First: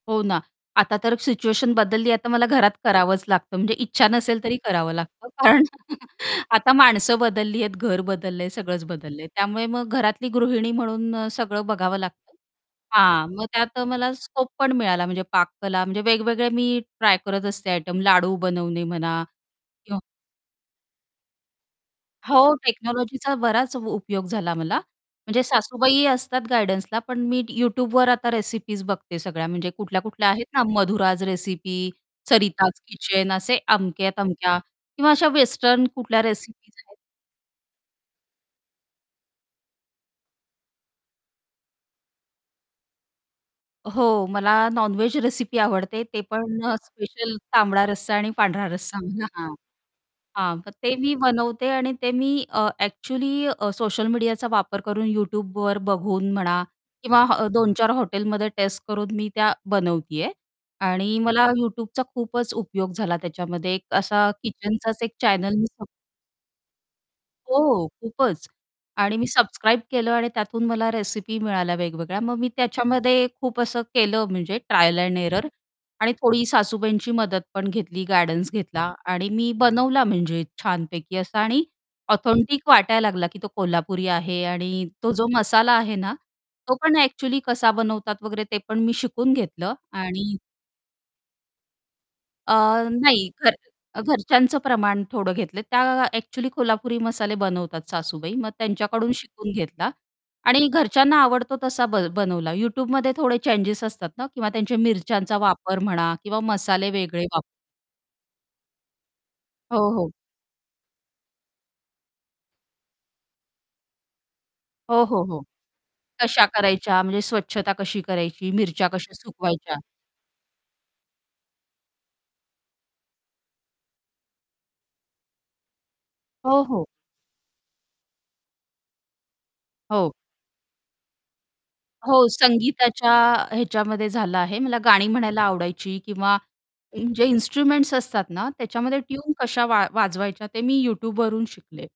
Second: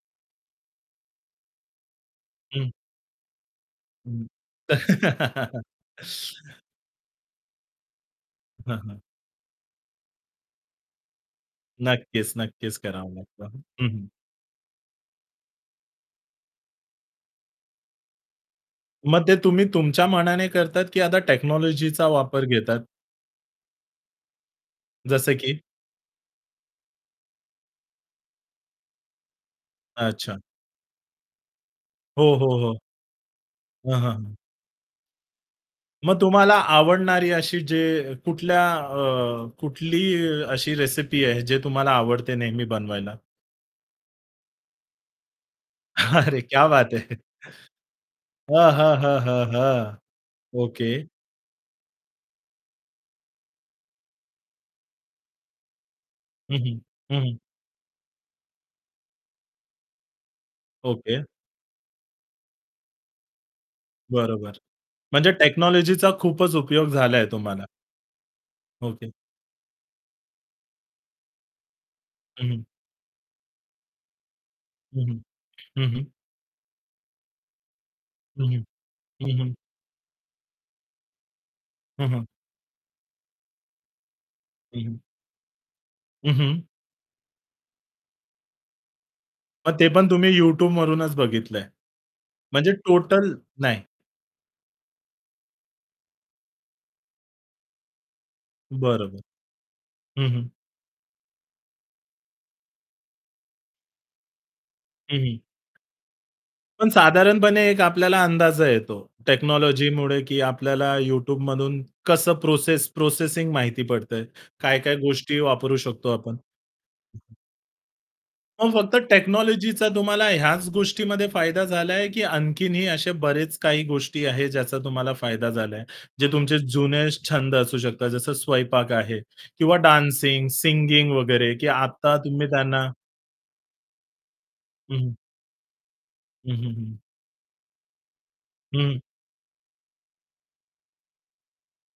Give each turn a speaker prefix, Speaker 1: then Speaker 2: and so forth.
Speaker 1: हो ना. आता तर सिच्युएशन बदलली आहे. आता मला
Speaker 2: हं.
Speaker 1: घरात करावंच लागतं म्हणजे इच्छा
Speaker 2: हं.
Speaker 1: नसेल तरी करावं लागतं कारण आता माणसं बदलली आहेत, घर बदललंय,
Speaker 2: हां,
Speaker 1: सगळंच
Speaker 2: हां.
Speaker 1: बदललंय. त्यामुळे मग घरातली गृहिणी म्हणून सगळं बघावं
Speaker 2: नक्कीच,
Speaker 1: लागतं.
Speaker 2: नक्कीच. करावं
Speaker 1: हां, मग
Speaker 2: लागतं.
Speaker 1: त्यात
Speaker 2: हं, हं.
Speaker 1: मला स्कोप पण मिळाला म्हणजे पाककला म्हणजे वेगवेगळे मी ट्राय करत असते आयटम लाडू बनवणे
Speaker 2: मग
Speaker 1: म्हणा
Speaker 2: ते तुम्ही
Speaker 1: किंवा
Speaker 2: तुमच्या मनाने करतात की आता टेक्नॉलॉजीचा वापर
Speaker 1: हो,
Speaker 2: घेतात?
Speaker 1: टेक्नॉलॉजीचा बराच उपयोग झाला मला.
Speaker 2: जसं
Speaker 1: म्हणजे
Speaker 2: की
Speaker 1: सासूबाई असतात गाईडन्सला पण मी Youtubeवर आता रेसिपीज बघते. सगळ्या म्हणजे कुठल्या-कुठल्या
Speaker 2: अच्छा.
Speaker 1: आहेत ना मधुराज रेसिपी,
Speaker 2: हो, हो,
Speaker 1: सरिताज
Speaker 2: हो.
Speaker 1: किचन असे
Speaker 2: हां, हां, हां.
Speaker 1: अमक्या-तमक्या किंवा अशा वेस्टर्न
Speaker 2: मग
Speaker 1: कुठल्या
Speaker 2: तुम्हाला
Speaker 1: रेसिपीज आहे
Speaker 2: आवडणारी अशी जे कुठल्या अ, कुठली अशी रेसिपी आहे जे तुम्हाला आवडते नेहमी बनवायला?
Speaker 1: हो, मला नॉन-व्हेज रेसिपी आवडते. ते
Speaker 2: अरे
Speaker 1: पण
Speaker 2: क्या बात है!
Speaker 1: स्पेशल तांबडा रस्सा आणि
Speaker 2: हां,
Speaker 1: पांढरा
Speaker 2: हां,
Speaker 1: रस्सा.
Speaker 2: हां, हां,
Speaker 1: हां.
Speaker 2: हां.
Speaker 1: हां. तर
Speaker 2: ओके.
Speaker 1: ते मी बनवते आणि ते मी अ, ॲक्चुअली अ, सोशल मीडियाचा वापर करून Youtubeवर बघून
Speaker 2: हं,
Speaker 1: म्हणा
Speaker 2: हं. हं,
Speaker 1: किंवा
Speaker 2: हं.
Speaker 1: 2-4 हॉटेलमध्ये टेस्ट करून मी त्या बनवते आहे आणि
Speaker 2: ओके.
Speaker 1: मला Youtubeचा खूपच उपयोग झाला त्याच्यामध्ये एक असा
Speaker 2: बरोबर.
Speaker 1: किचनचाच एक
Speaker 2: म्हणजे
Speaker 1: चॅनल मी सब
Speaker 2: टेक्नॉलॉजीचा खूपच उपयोग झाला आहे
Speaker 1: हो,
Speaker 2: तुम्हाला.
Speaker 1: हो खूपच.
Speaker 2: ओके.
Speaker 1: आणि मी सबस्क्राईब केलं आणि त्यातून मला रेसिपी मिळाल्या वेगवेगळ्या मग
Speaker 2: हं,
Speaker 1: मी
Speaker 2: हं.
Speaker 1: त्याच्यामध्ये खूप असं केलं म्हणजे ट्रायल
Speaker 2: हं,
Speaker 1: अँड
Speaker 2: हं.
Speaker 1: एरर
Speaker 2: हं, हं.
Speaker 1: आणि थोडी सासूबाईंची मदत पण घेतली
Speaker 2: हं,
Speaker 1: गाइर्डन्स
Speaker 2: हं.
Speaker 1: घेतला आणि
Speaker 2: हं,
Speaker 1: मी
Speaker 2: हं.
Speaker 1: बनवला म्हणजे छानपैकी असा आणि
Speaker 2: हं, हं.
Speaker 1: ऑथेंटिक वाटायला लागला की तो कोल्हापुरी आहे
Speaker 2: हं,
Speaker 1: आणि
Speaker 2: हं.
Speaker 1: तो जो मसाला आहे ना,
Speaker 2: हं, हं.
Speaker 1: तो पण ॲक्चुअली कसा बनवतात वगैरे ते पण मी शिकून
Speaker 2: मग
Speaker 1: घेतलं
Speaker 2: ते पण तुम्ही
Speaker 1: आणि
Speaker 2: YouTube मधूनच बघितलंय.
Speaker 1: अ,
Speaker 2: म्हणजे
Speaker 1: नाही
Speaker 2: टोटल
Speaker 1: घर
Speaker 2: नाही.
Speaker 1: अ, घरच्यांचं प्रमाण थोडं घेतलंय. त्या ॲक्चुअली कोल्हापुरी मसाले बनवतात सासूबाई. मग
Speaker 2: बरं,
Speaker 1: त्यांच्याकडून
Speaker 2: बरं.
Speaker 1: शिकून घेतला
Speaker 2: हं, हं.
Speaker 1: आणि घरच्यांना आवडतो तसा ब बनवला Youtubeमध्ये थोडे चेंजेस असतात ना किंवा त्यांचे
Speaker 2: हं,
Speaker 1: मिरच्यांचा
Speaker 2: हं.
Speaker 1: वापर म्हणा किंवा
Speaker 2: पण
Speaker 1: मसाले वेगळे वाप
Speaker 2: साधारणपणे एक आपल्याला अंदाज येतो
Speaker 1: हो, हो.
Speaker 2: टेक्नॉलॉजीमुळे की आपल्याला Youtubeमधून कसं प्रोसेस प्रोसेसिंग माहिती पडतंय. काय-काय
Speaker 1: हो, हो,
Speaker 2: गोष्टी
Speaker 1: हो.
Speaker 2: वापरू शकतो आपण?
Speaker 1: कशा करायच्या म्हणजे स्वच्छता कशी करायची,
Speaker 2: मग
Speaker 1: मिरच्या
Speaker 2: फक्त
Speaker 1: कशा सुकवायच्या.
Speaker 2: टेक्नॉलॉजीचा तुम्हाला ह्याच गोष्टीमध्ये फायदा झालाय, की आणखीनही असे बरेच काही गोष्टी आहेत ज्याचा तुम्हाला फायदा झालाय? जे तुमचे
Speaker 1: हो, हो.
Speaker 2: जुने छंद असू शकतात जसं स्वयंपाक आहे किंवा
Speaker 1: हो.
Speaker 2: डान्सिंग, सिंगिंग वगैरे की आता
Speaker 1: हो,
Speaker 2: तुम्ही त्यांना
Speaker 1: संगीताच्या ह्याच्यामध्ये झालं आहे मला
Speaker 2: हं,
Speaker 1: गाणी
Speaker 2: हं.
Speaker 1: म्हणायला आवडायची किंवा
Speaker 2: हं, हं, हं.
Speaker 1: जे इन्स्ट्रुमेंट्स असतात ना, त्याच्यामध्ये
Speaker 2: हं.
Speaker 1: ट्यून कशा वा वाजवायच्या ते मी Youtubeवरून शिकले.